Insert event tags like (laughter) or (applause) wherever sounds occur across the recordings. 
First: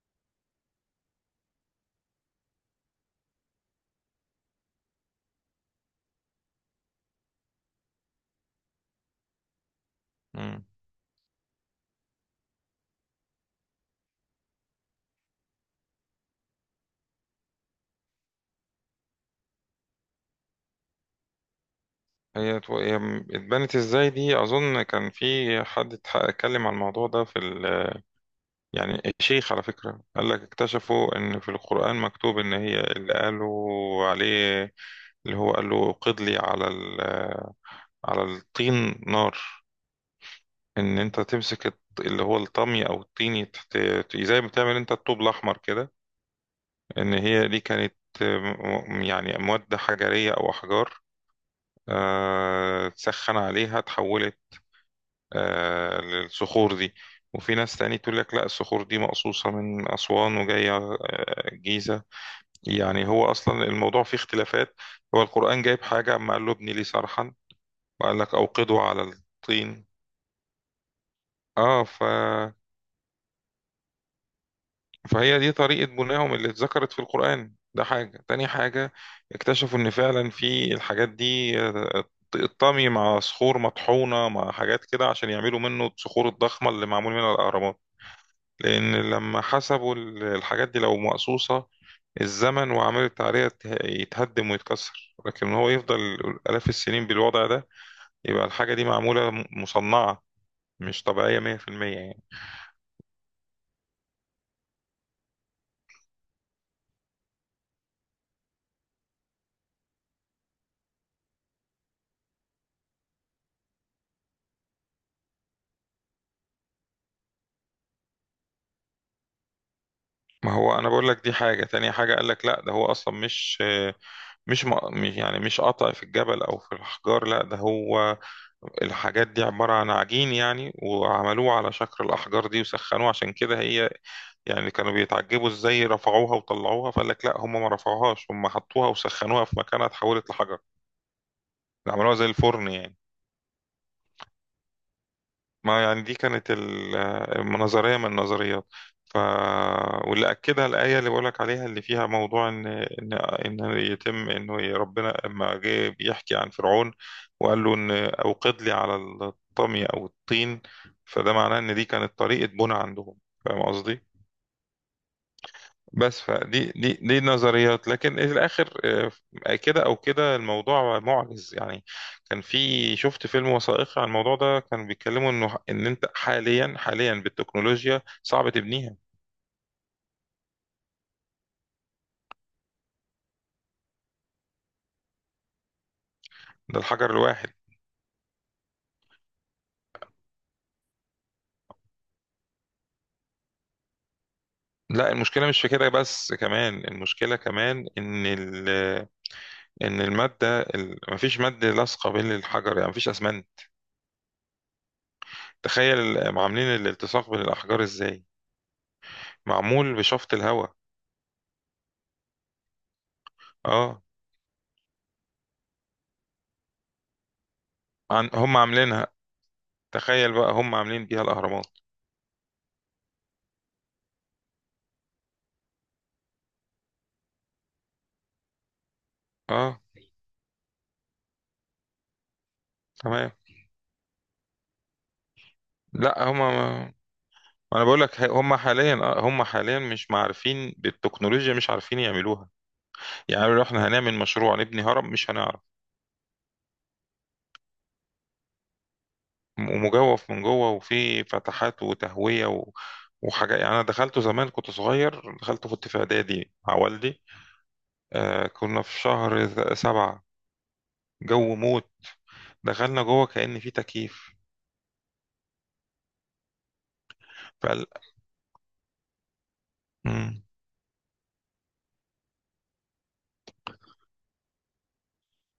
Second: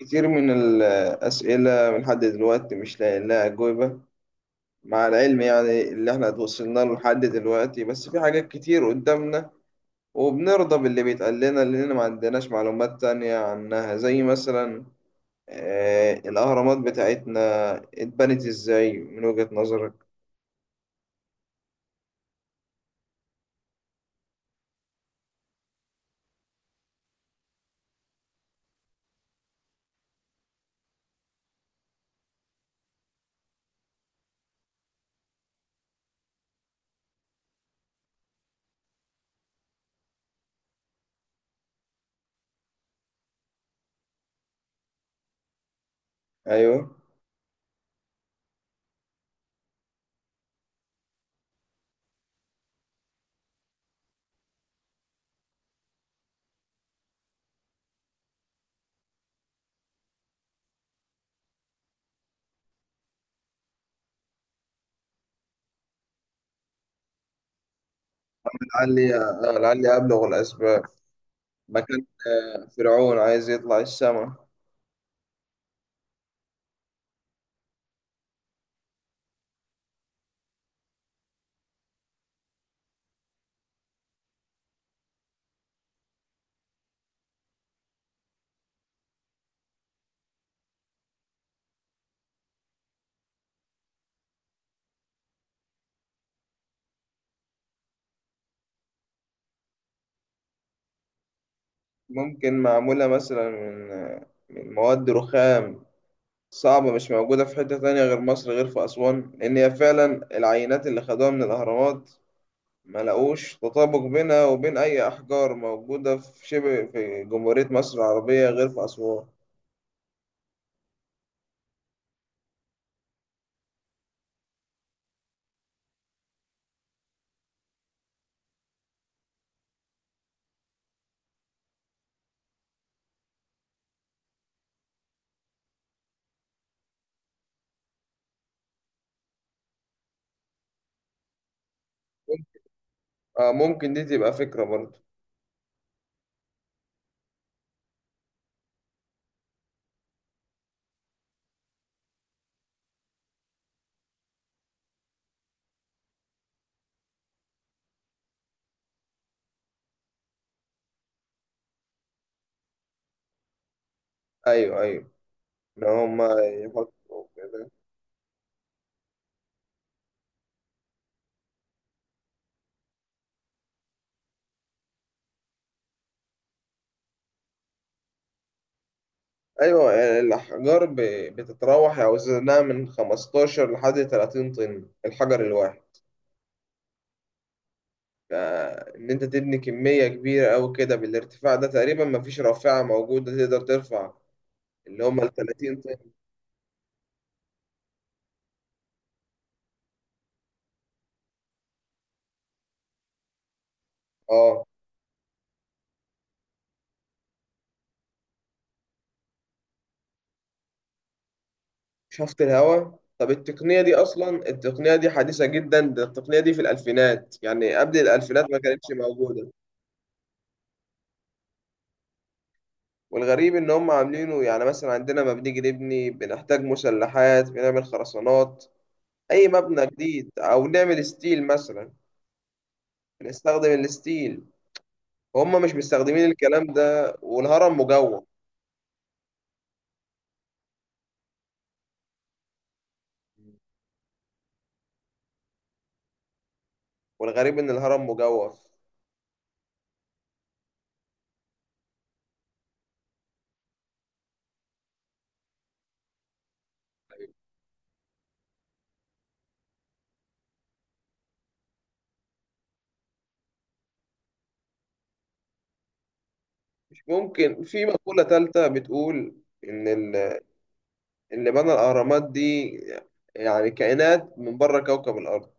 كتير من الأسئلة من لحد دلوقتي مش لاقي لها أجوبة. مع العلم يعني اللي احنا اتوصلنا له لحد دلوقتي، بس في حاجات كتير قدامنا، مم. وبنرضى باللي بيتقال لنا لأن ما عندناش معلومات تانية عنها. زي مثلا الأهرامات بتاعتنا، اتبنت إزاي من وجهة نظرك؟ هي اتبنت ازاي دي، اظن كان في حد اتكلم عن الموضوع ده. يعني الشيخ على فكرة قال لك اكتشفوا ان في القرآن مكتوب ان هي اللي قالوا عليه، اللي هو قال له قد لي على الطين نار. ان انت تمسك اللي هو الطمي او الطين، زي ما بتعمل انت الطوب الاحمر كده. أيوه. ان هي دي كانت يعني مواد حجرية او احجار، تسخن عليها تحولت، للصخور دي. وفي ناس تاني تقول لك لا، الصخور دي مقصوصة من أسوان وجاية، الجيزة. يعني هو أصلا الموضوع فيه اختلافات. هو القرآن جايب حاجة، أما قال له ابني لي صرحا وقال لك أوقده على الطين. لعلي أبلغ الأسباب. ما اه ف... كان فرعون عايز يطلع السما. فهي دي طريقة بنائهم اللي اتذكرت في القرآن. ده حاجة، تاني حاجة اكتشفوا إن فعلا في الحاجات دي، الطمي مع صخور مطحونة مع حاجات كده عشان يعملوا منه الصخور الضخمة اللي معمول منها الأهرامات. لأن لما حسبوا الحاجات دي لو مقصوصة، الزمن وعملت عليها يتهدم ويتكسر، لكن هو يفضل آلاف السنين بالوضع ده، يبقى الحاجة دي معمولة، مصنعة، مش طبيعية 100% يعني. ممكن معمولة مثلا من مواد رخام صعبة مش موجودة في حتة تانية غير مصر، غير في أسوان، لأن هي فعلا العينات اللي خدوها من الأهرامات ما لقوش تطابق بينها وبين أي أحجار موجودة في جمهورية مصر العربية غير في أسوان. ما هو أنا بقول لك دي حاجة، تانية حاجة قال لك لا، ده هو أصلا مش يعني مش قطع في الجبل أو في الأحجار. لا ده هو الحاجات دي عبارة عن عجين يعني، وعملوه على شكل الأحجار دي وسخنوه، عشان كده هي يعني كانوا بيتعجبوا ازاي رفعوها وطلعوها. فقال لك لا، هم ما رفعوهاش، هم حطوها وسخنوها في مكانها، اتحولت لحجر. عملوها زي الفرن يعني. آه، ممكن دي تبقى فكرة برضه. ما يعني دي كانت النظرية من النظريات. ف... واللي أكدها الآية اللي بقولك عليها اللي فيها موضوع إن يتم إنه ربنا لما جه بيحكي عن فرعون وقال له إن أوقد لي على الطمي أو الطين، فده معناه إن دي كانت طريقة بناء عندهم. فاهم قصدي؟ أيوه، أيوه. إن بس هما فدي دي دي يحطوا كده. نظريات، لكن في الاخر، كده او كده الموضوع معجز يعني. كان في شفت فيلم وثائقي عن الموضوع ده، كانوا بيتكلموا انه ان انت حاليا حاليا بالتكنولوجيا صعب تبنيها. أيوه. الأحجار بتتراوح أوزانها من 15 لحد 30 طن الحجر الواحد. ده الحجر الواحد. فإن أنت تبني كمية كبيرة أوي كده بالارتفاع ده، تقريبا مفيش رافعة موجودة تقدر ترفع اللي لا هما ال المشكله مش في 30 كده طن. بس، كمان المشكله كمان ان ال ان الماده ال- مفيش ماده لاصقه بين الحجر يعني، مفيش اسمنت. أه. تخيل عاملين الالتصاق بين الاحجار ازاي؟ معمول بشفط الهواء. شفط الهواء؟ طب التقنية دي اه، أصلا، التقنية دي حديثة جدا، ده التقنية دي في الألفينات يعني. قبل عن الألفينات هم ما كانتش عاملينها، موجودة. تخيل بقى هم عاملين بيها الاهرامات. والغريب إن هم عاملينه. يعني مثلا عندنا، ما بنيجي نبني بنحتاج مسلحات، بنعمل خرسانات أي اه، مبنى جديد، أو نعمل ستيل مثلا. تمام. بنستخدم الستيل. هم مش لا مستخدمين هم الكلام ما... ده، والهرم انا بقول لك مجوف. هم حاليا، هم حاليا مش معرفين بالتكنولوجيا، مش عارفين يعملوها. يعني لو احنا هنعمل مشروع نبني هرم مش هنعرف. والغريب إن الهرم مجوف. ومجوف من جوه وفي فتحات وتهوية وحاجات يعني. انا دخلته زمان كنت صغير، دخلته كنت في اعدادي مع والدي. كنا في شهر سبعة، جو موت. دخلنا جوه كأن في تكييف. مش ممكن في مقولة تالتة بتقول إن فقال. اللي بنى الأهرامات دي يعني كائنات من بره كوكب الأرض.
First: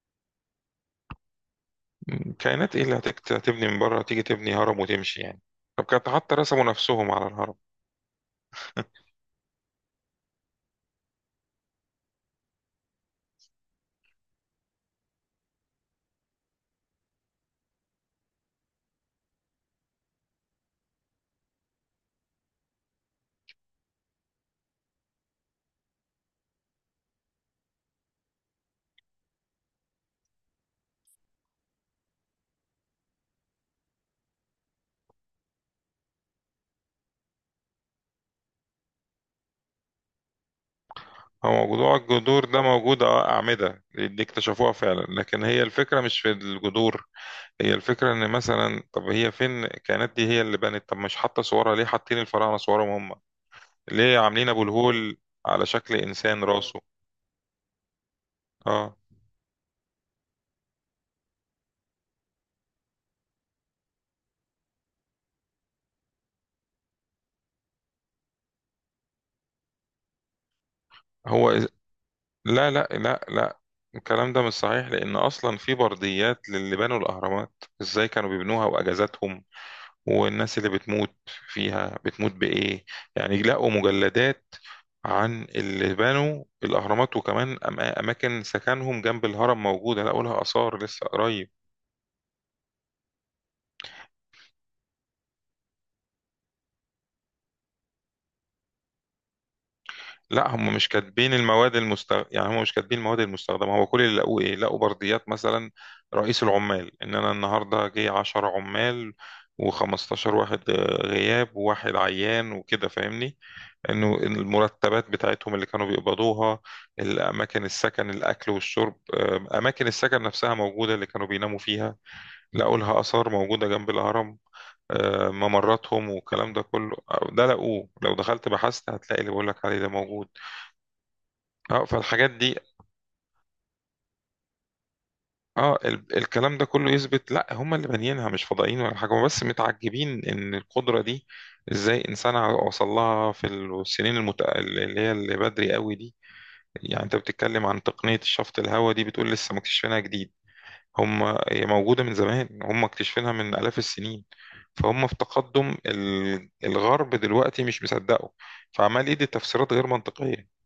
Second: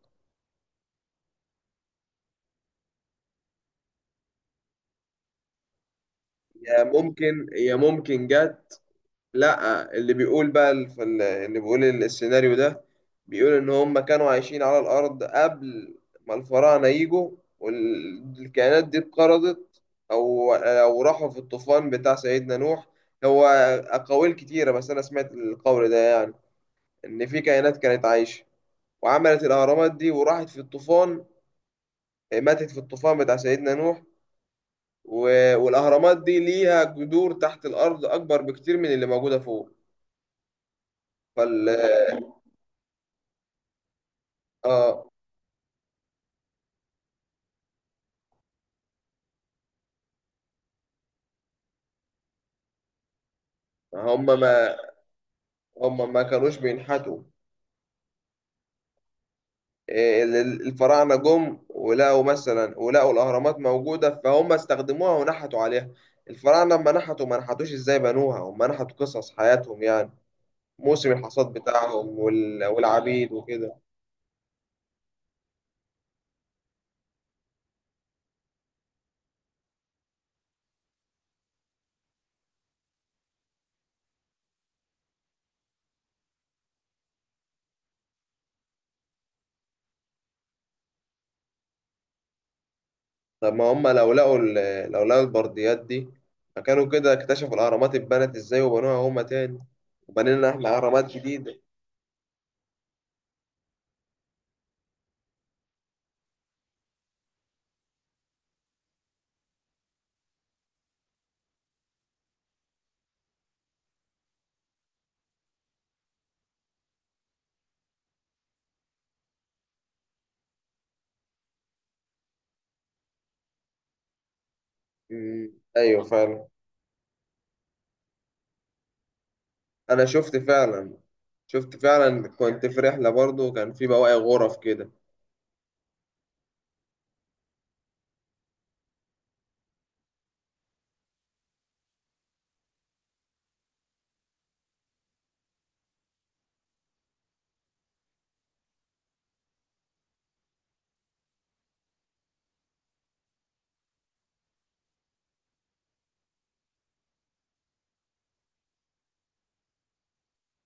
كائنات ايه اللي هتبني من بره تيجي تبني هرم وتمشي يعني؟ طب كانت حتى رسموا يا نفسهم على ممكن الهرم. يا ممكن جت. لا، اللي بيقول بقى اللي بيقول السيناريو ده بيقول إن هم كانوا عايشين على الأرض قبل ما الفراعنة يجوا، والكائنات دي اتقرضت، أو راحوا في الطوفان بتاع سيدنا نوح. هو أقاويل كتيرة، بس أنا سمعت القول ده. يعني إن في كائنات كانت عايشة وعملت الأهرامات دي وراحت في الطوفان. إيه، ماتت في الطوفان بتاع سيدنا نوح. والأهرامات دي ليها جذور تحت الأرض أكبر بكتير من اللي موجودة فوق. هو فال موضوع الجذور ده موجود، أعمدة دي اكتشفوها فعلا، آه. لكن هي الفكرة مش في الجذور. هي الفكرة ان مثلا طب هي فين الكائنات دي، هي اللي بنت؟ طب مش حاطة صورها ليه؟ حاطين الفراعنة صورهم هم ليه؟ هم عاملين ابو ما الهول على شكل هم ما انسان كانوش راسه. بينحتوا. اه إيه، الفراعنة جم ولقوا مثلا، ولقوا الأهرامات موجودة فهم استخدموها ونحتوا عليها. الفراعنة لما نحتوا، ما نحتوش ازاي بنوها، هم نحتوا قصص حياتهم. يعني موسم الحصاد هو إز- بتاعهم لا لا لا والعبيد لا، وكده. الكلام ده مش صحيح، لان اصلا في برديات للي بنوا الاهرامات ازاي كانوا بيبنوها، واجازاتهم والناس اللي بتموت فيها بتموت بإيه. يعني لقوا مجلدات عن اللي بنوا الأهرامات، وكمان أماكن سكنهم جنب الهرم موجودة، لقوا لها آثار لسه قريب. طب ما هم لو لقوا البرديات دي، فكانوا كده اكتشفوا الأهرامات اتبنت ازاي وبنوها هما تاني، وبنينا لا هم احنا مش أهرامات كاتبين جديدة. يعني هم مش كاتبين المواد المستخدمة. هو كل اللي لقوه إيه؟ لقوا برديات مثلا رئيس العمال إن أنا النهاردة جه 10 عمال و15 واحد غياب وواحد عيان وكده، فاهمني؟ انه المرتبات بتاعتهم اللي كانوا بيقبضوها، الاماكن السكن الاكل والشرب، اماكن السكن نفسها موجوده اللي كانوا بيناموا فيها، لقوا لها اثار موجوده جنب الهرم، مم. أيوة ممراتهم فعلا. والكلام ده كله. ده لقوه، لو دخلت بحثت هتلاقي اللي بقول لك عليه ده أنا موجود. شفت فعلا. شفت اه فعلا، فالحاجات دي، كنت في رحلة برضو، وكان في بواقي غرف كده. الكلام ده كله يثبت لا هم اللي بانيينها، مش فضائيين ولا حاجه، هم بس متعجبين ان القدره دي ازاي انسان وصل لها في اللي هي اللي بدري قوي دي. يعني انت بتتكلم عن تقنية الشفط الهواء دي، بتقول لسه مكتشفينها جديد. هم هي موجودة من زمان، هم مكتشفينها من آلاف السنين. فهم في تقدم الغرب دلوقتي مش مصدقه، فعمال يدي تفسيرات غير منطقية.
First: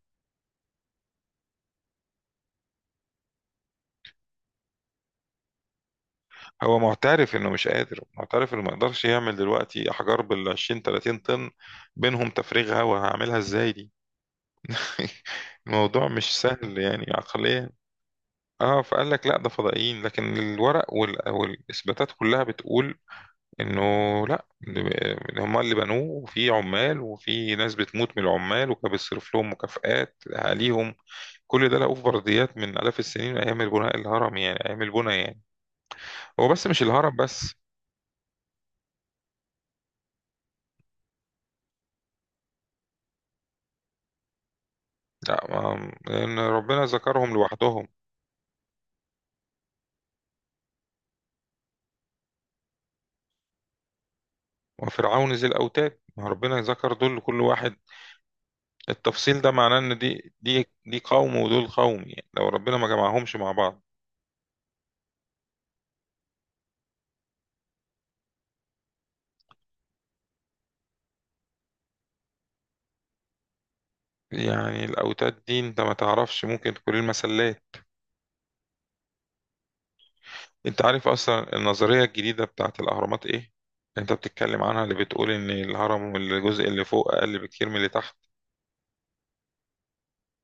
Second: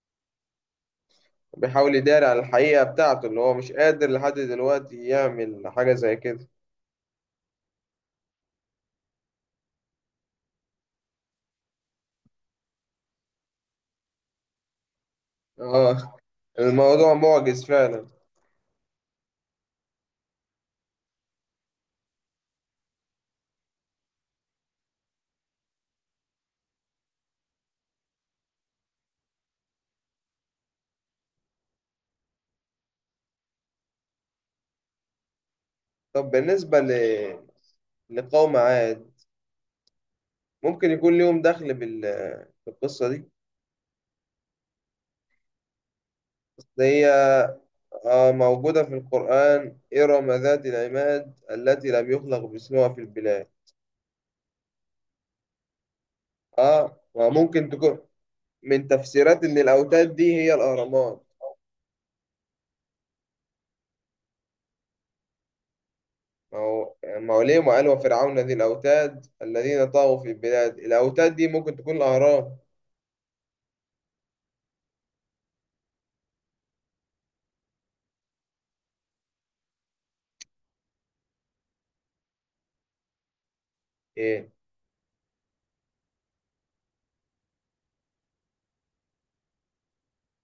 بيحاول يداري على الحقيقة بتاعته اللي هو مش قادر لحد دلوقتي يعمل حاجة زي كده. هو معترف انه مش قادر، معترف انه ما يقدرش يعمل دلوقتي احجار بال 20 30 طن بينهم تفريغ هواء، هعملها ازاي دي؟ (laughs) الموضوع اه. مش سهل يعني الموضوع معجز عقليا. فعلا. اه، فقال لك لا، ده فضائيين، لكن الورق والاثباتات كلها بتقول انه لا، إن هما اللي بنوه، وفي عمال وفي ناس بتموت من العمال، وكان بيصرف لهم مكافآت عليهم. كل ده لقوه في برديات من آلاف السنين، من ايام البناء الهرم يعني، ايام البنى يعني. طب هو بس بالنسبة مش الهرم بس. لقوم عاد. ممكن يكون ليهم دخل بالقصة دي. لا لان أصل ربنا هي ذكرهم لوحدهم. موجودة في القرآن. إرم ذات العماد التي لم يخلق مثلها في البلاد. وفرعون ذي الاوتاد، ما ربنا ذكر اه، دول كل وممكن واحد. تكون من التفصيل تفسيرات ده إن معناه ان الأوتاد دي دي هي دي دي الأهرامات. قوم ودول قوم، يعني لو ربنا ما جمعهمش مع بعض. ما هو ليه ما قال وفرعون ذي الأوتاد الذين طغوا في البلاد؟ الأوتاد دي ممكن تكون الأهرام. يعني الاوتاد دي انت ما تعرفش، ممكن تكون المسلات. انت عارف اصلا النظريه الجديده بتاعت الاهرامات ايه؟ انت إيه؟ بتتكلم عنها، اللي بتقول ان الهرم والجزء اللي فوق اقل بكتير من اللي تحت.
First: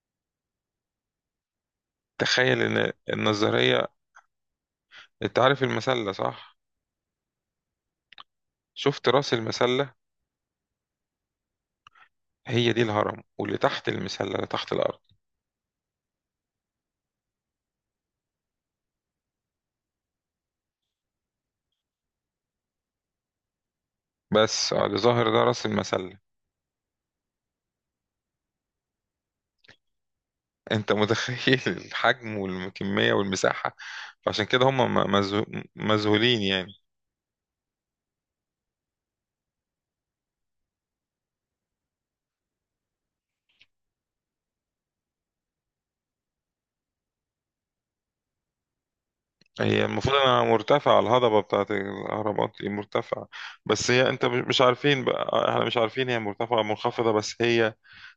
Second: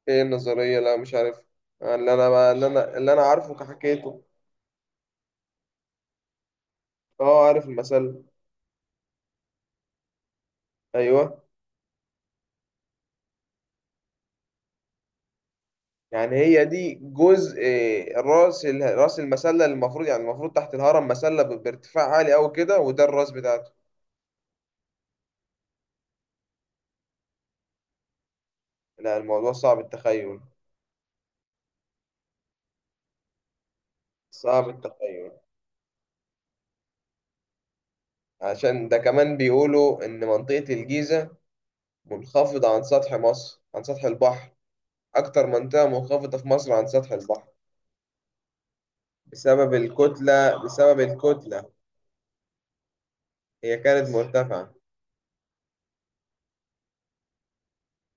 إيه النظرية؟ لا مش عارف. آه، اللي أنا تخيل اللي ان أنا اللي أنا عارفه النظريه، كحكيته. انت عارف المسله صح؟ اه، عارف المثل. شفت راس المسله. أيوه. هي دي الهرم، واللي تحت المسله اللي تحت الارض. يعني هي دي جزء. راس المسله، اللي المفروض يعني، المفروض تحت الهرم مسله بارتفاع عالي قوي كده، وده الراس بتاعته. بس اللي ظاهر ده راس المسله. لا، الموضوع صعب التخيل. انت متخيل (laughs) الحجم والكميه والمساحه؟ فعشان كده صعب هم التخيل. مذهولين يعني. عشان ده كمان بيقولوا ان منطقه الجيزه منخفضه عن سطح مصر، عن سطح البحر. اكتر منطقه منخفضه في مصر عن سطح البحر. بسبب هي المفروض انها الكتله بسبب مرتفعة، الهضبة الكتله بتاعت الاهرامات دي مرتفعة، هي بس هي كانت انت مش مرتفعه. عارفين بقى، احنا مش عارفين هي مرتفعة أو منخفضة، بس هي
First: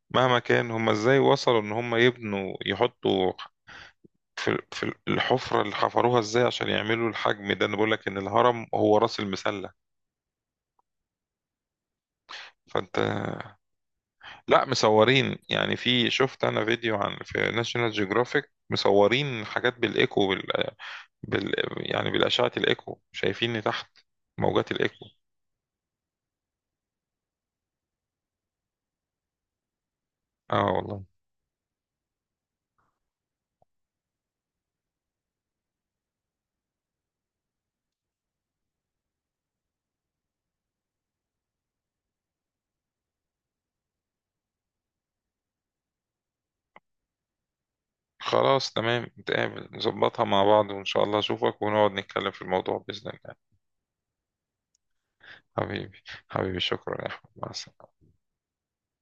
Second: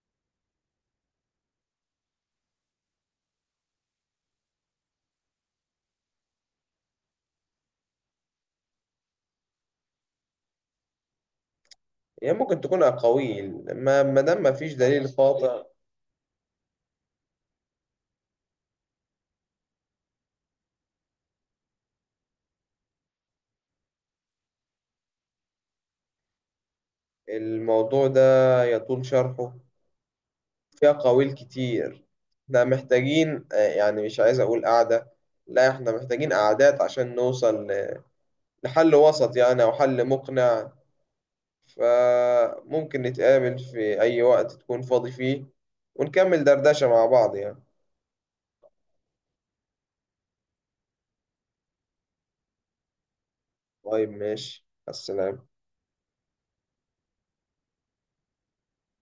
مهما كان هم ازاي وصلوا ان هم يبنوا يحطوا في في الحفرة اللي حفروها، ازاي عشان يعملوا الحجم ده؟ انا بقول لك ان الهرم هو راس المسلة. هي ممكن تكون فانت اقاويل ما دام ما لا، فيش دليل مصورين قاطع. يعني، في شفت انا فيديو عن في ناشونال جيوغرافيك مصورين حاجات بالايكو بال... يعني بالاشعة الايكو شايفين تحت، موجات الايكو. الموضوع ده يطول شرحه. اه فيها والله. قويل كتير. احنا محتاجين، يعني مش عايز اقول قعدة. لا احنا محتاجين قعدات عشان نوصل لحل وسط يعني، او حل مقنع. فممكن نتقابل في اي وقت تكون فاضي فيه، ونكمل دردشة مع بعض يعني. خلاص، تمام، نتقابل نظبطها مع بعض وإن شاء الله أشوفك ونقعد نتكلم في الموضوع بإذن الله. طيب ماشي، السلام. حبيبي، حبيبي، شكرا يا أحمد، مع السلامة.